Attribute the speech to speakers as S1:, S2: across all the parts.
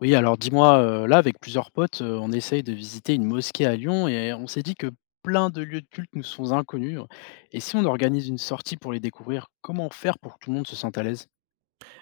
S1: Oui, alors dis-moi, là, avec plusieurs potes, on essaye de visiter une mosquée à Lyon et on s'est dit que plein de lieux de culte nous sont inconnus. Et si on organise une sortie pour les découvrir, comment faire pour que tout le monde se sente à l'aise?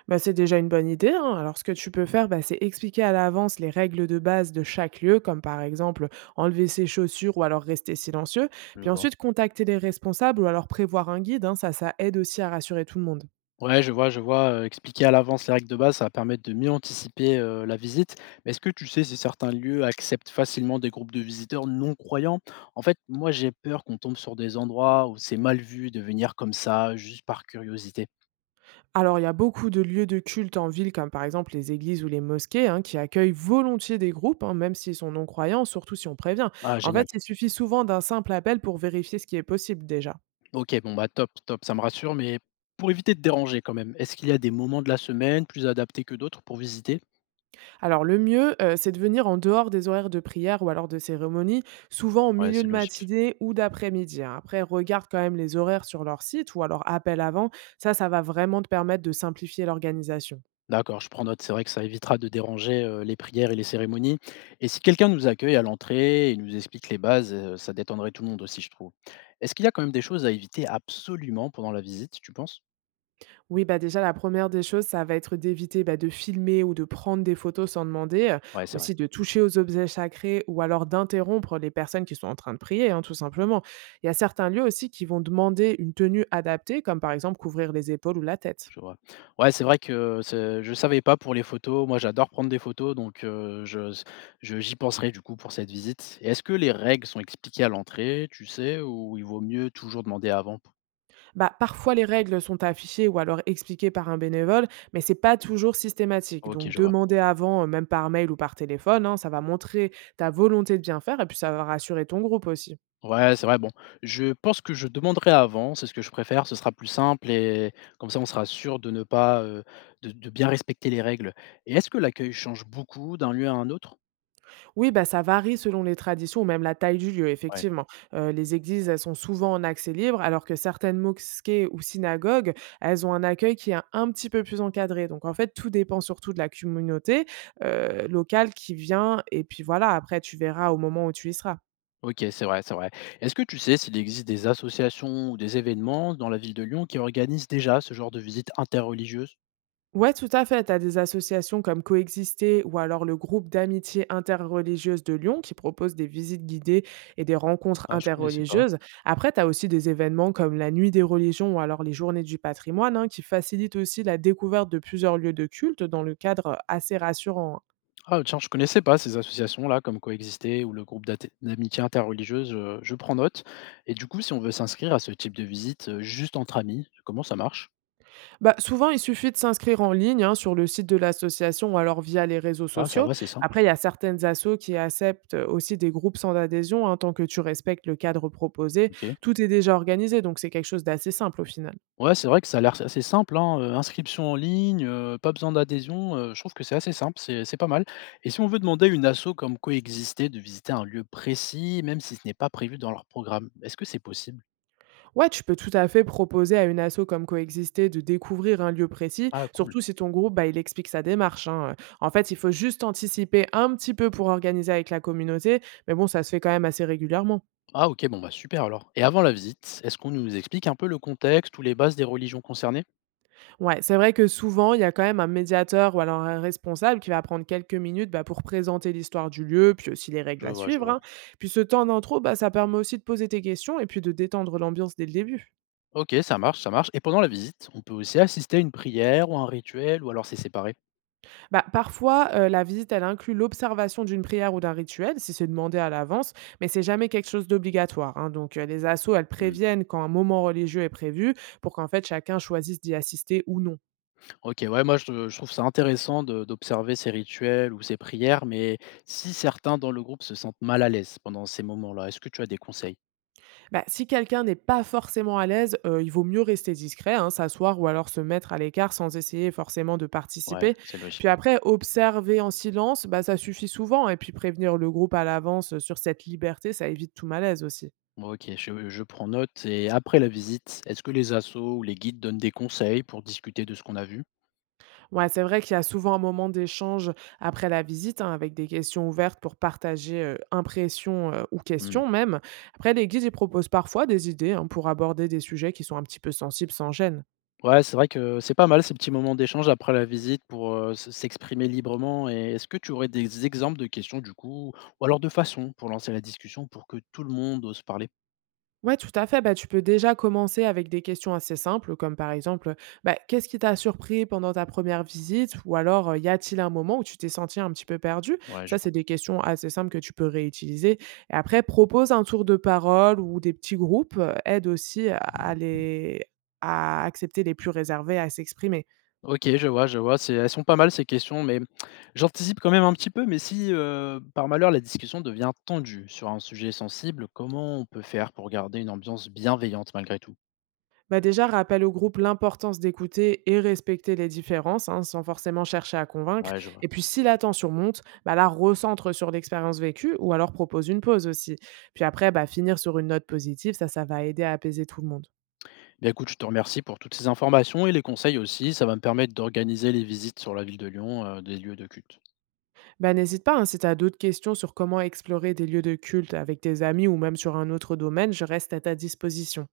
S2: Bah, c'est déjà une bonne idée, hein. Alors ce que tu peux faire, bah, c'est expliquer à l'avance les règles de base de chaque lieu, comme par exemple enlever ses chaussures ou alors rester silencieux.
S1: Je
S2: Puis
S1: vois.
S2: ensuite contacter les responsables ou alors prévoir un guide, hein. Ça aide aussi à rassurer tout le monde.
S1: Ouais, je vois, expliquer à l'avance les règles de base, ça va permettre de mieux anticiper, la visite. Mais est-ce que tu sais si certains lieux acceptent facilement des groupes de visiteurs non croyants? En fait, moi, j'ai peur qu'on tombe sur des endroits où c'est mal vu de venir comme ça, juste par curiosité.
S2: Alors il y a beaucoup de lieux de culte en ville, comme par exemple les églises ou les mosquées, hein, qui accueillent volontiers des groupes, hein, même s'ils sont non-croyants, surtout si on prévient.
S1: Ah
S2: En
S1: génial.
S2: fait, il suffit souvent d'un simple appel pour vérifier ce qui est possible déjà.
S1: OK, bon, bah, top, top, ça me rassure, mais pour éviter de déranger quand même, est-ce qu'il y a des moments de la semaine plus adaptés que d'autres pour visiter?
S2: Alors le mieux, c'est de venir en dehors des horaires de prière ou alors de cérémonie, souvent au
S1: Ouais,
S2: milieu
S1: c'est
S2: de
S1: logique.
S2: matinée ou d'après-midi, hein. Après, regarde quand même les horaires sur leur site ou alors appelle avant. Ça va vraiment te permettre de simplifier l'organisation.
S1: D'accord, je prends note, c'est vrai que ça évitera de déranger, les prières et les cérémonies et si quelqu'un nous accueille à l'entrée et nous explique les bases, ça détendrait tout le monde aussi, je trouve. Est-ce qu'il y a quand même des choses à éviter absolument pendant la visite, tu penses?
S2: Oui, bah, déjà la première des choses, ça va être d'éviter, bah, de filmer ou de prendre des photos sans demander,
S1: Ouais, c'est vrai.
S2: aussi de toucher aux objets sacrés ou alors d'interrompre les personnes qui sont en train de prier, hein, tout simplement. Il y a certains lieux aussi qui vont demander une tenue adaptée, comme par exemple couvrir les épaules ou la tête.
S1: Je vois. Ouais, c'est vrai que c'est je savais pas pour les photos. Moi, j'adore prendre des photos, donc je j'y penserai, du coup, pour cette visite. Et est-ce que les règles sont expliquées à l'entrée, tu sais, ou il vaut mieux toujours demander avant?
S2: Bah, parfois, les règles sont affichées ou alors expliquées par un bénévole, mais c'est pas toujours systématique.
S1: OK,
S2: Donc,
S1: je vois.
S2: demander avant, même par mail ou par téléphone, hein, ça va montrer ta volonté de bien faire et puis ça va rassurer ton groupe aussi.
S1: Ouais, c'est vrai, bon, je pense que je demanderai avant, c'est ce que je préfère, ce sera plus simple et comme ça, on sera sûr de ne pas, de bien respecter les règles. Et est-ce que l'accueil change beaucoup d'un lieu à un autre?
S2: Oui, bah, ça varie selon les traditions ou même la taille du lieu,
S1: Ouais.
S2: effectivement. Les églises, elles sont souvent en accès libre, alors que certaines mosquées ou synagogues, elles ont un accueil qui est un petit peu plus encadré. Donc, en fait, tout dépend surtout de la communauté locale qui vient. Et puis voilà, après, tu verras au moment où tu y seras.
S1: OK, c'est vrai, c'est vrai. Est-ce que tu sais s'il existe des associations ou des événements dans la ville de Lyon qui organisent déjà ce genre de visite interreligieuse?
S2: Ouais, tout à fait. Tu as des associations comme Coexister ou alors le groupe d'amitié interreligieuse de Lyon qui propose des visites guidées et des rencontres
S1: Ah, je connaissais pas.
S2: interreligieuses. Après, tu as aussi des événements comme la Nuit des religions ou alors les Journées du patrimoine, hein, qui facilitent aussi la découverte de plusieurs lieux de culte dans le cadre assez rassurant, hein.
S1: Ah, tiens, je connaissais pas ces associations-là, comme Coexister ou le groupe d'amitié interreligieuse. Je prends note. Et du coup, si on veut s'inscrire à ce type de visite juste entre amis, comment ça marche?
S2: Bah, souvent, il suffit de s'inscrire en ligne, hein, sur le site de l'association ou alors via les réseaux
S1: Ah, ça
S2: sociaux.
S1: va, c'est simple.
S2: Après, il y a certaines assos qui acceptent aussi des groupes sans adhésion, hein, tant que tu respectes le cadre proposé.
S1: OK.
S2: Tout est déjà organisé, donc c'est quelque chose d'assez simple au final.
S1: Ouais, c'est vrai que ça a l'air assez simple, hein, inscription en ligne, pas besoin d'adhésion, je trouve que c'est assez simple, c'est pas mal et si on veut demander à une asso comme Coexister de visiter un lieu précis, même si ce n'est pas prévu dans leur programme, est-ce que c'est possible?
S2: Ouais, tu peux tout à fait proposer à une asso comme Coexister de découvrir un lieu précis,
S1: Ah cool.
S2: surtout si ton groupe, bah, il explique sa démarche, hein. En fait, il faut juste anticiper un petit peu pour organiser avec la communauté, mais bon, ça se fait quand même assez régulièrement.
S1: Ah OK, bon bah super alors et avant la visite, est-ce qu'on nous explique un peu le contexte ou les bases des religions concernées?
S2: Ouais, c'est vrai que souvent, il y a quand même un médiateur ou alors un responsable qui va prendre quelques minutes, bah, pour présenter l'histoire du lieu, puis aussi les
S1: Je
S2: règles à
S1: vois, je
S2: suivre,
S1: vois.
S2: hein. Puis ce temps d'intro, bah, ça permet aussi de poser tes questions et puis de détendre l'ambiance dès le début.
S1: OK, ça marche et pendant la visite, on peut aussi assister à une prière ou un rituel ou alors c'est séparé?
S2: Bah, parfois, la visite, elle inclut l'observation d'une prière ou d'un rituel, si c'est demandé à l'avance, mais c'est jamais quelque chose d'obligatoire, hein. Donc les assos, elles
S1: Mmh.
S2: préviennent quand un moment religieux est prévu pour qu'en fait chacun choisisse d'y assister ou non.
S1: OK, ouais, moi je trouve ça intéressant de d'observer ces rituels ou ces prières, mais si certains dans le groupe se sentent mal à l'aise pendant ces moments-là, est-ce que tu as des conseils?
S2: Bah, si quelqu'un n'est pas forcément à l'aise, il vaut mieux rester discret, hein, s'asseoir ou alors se mettre à l'écart sans essayer forcément de
S1: Ouais,
S2: participer.
S1: c'est logique.
S2: Puis après, observer en silence, bah, ça suffit souvent et puis prévenir le groupe à l'avance, sur cette liberté, ça évite tout malaise aussi.
S1: OK, je prends note et après la visite, est-ce que les assos ou les guides donnent des conseils pour discuter de ce qu'on a vu?
S2: Ouais, c'est vrai qu'il y a souvent un moment d'échange après la visite, hein, avec des questions ouvertes pour partager, impressions, ou
S1: Mmh.
S2: questions même. Après, les guides, ils proposent parfois des idées, hein, pour aborder des sujets qui sont un petit peu sensibles sans gêne.
S1: Ouais, c'est vrai que c'est pas mal ces petits moments d'échange après la visite pour, s'exprimer librement et est-ce que tu aurais des exemples de questions du coup ou alors de façons pour lancer la discussion pour que tout le monde ose parler?
S2: Ouais, tout à fait. Bah, tu peux déjà commencer avec des questions assez simples, comme par exemple, bah, qu'est-ce qui t'a surpris pendant ta première visite? Ou alors, y a-t-il un moment où tu t'es senti un petit peu perdu?
S1: Ouais, je
S2: Ça,
S1: vois.
S2: c'est des questions assez simples que tu peux réutiliser. Et après, propose un tour de parole ou des petits groupes, aide aussi à les, à accepter les plus réservés à s'exprimer.
S1: OK, je vois, c'est elles sont pas mal ces questions, mais j'anticipe quand même un petit peu, mais si, par malheur la discussion devient tendue sur un sujet sensible, comment on peut faire pour garder une ambiance bienveillante malgré tout?
S2: Bah déjà, rappelle au groupe l'importance d'écouter et respecter les différences, hein, sans forcément chercher à convaincre.
S1: Ouais, je vois.
S2: Et puis, si la tension monte, bah là, recentre sur l'expérience vécue ou alors propose une pause aussi. Puis après, bah, finir sur une note positive, ça va aider à apaiser tout le monde.
S1: Bien écoute, je te remercie pour toutes ces informations et les conseils aussi, ça va me permettre d'organiser les visites sur la ville de Lyon, des lieux de culte.
S2: Bah, n'hésite pas, hein, si tu as d'autres questions sur comment explorer des lieux de culte avec tes amis ou même sur un autre domaine, je reste à ta disposition.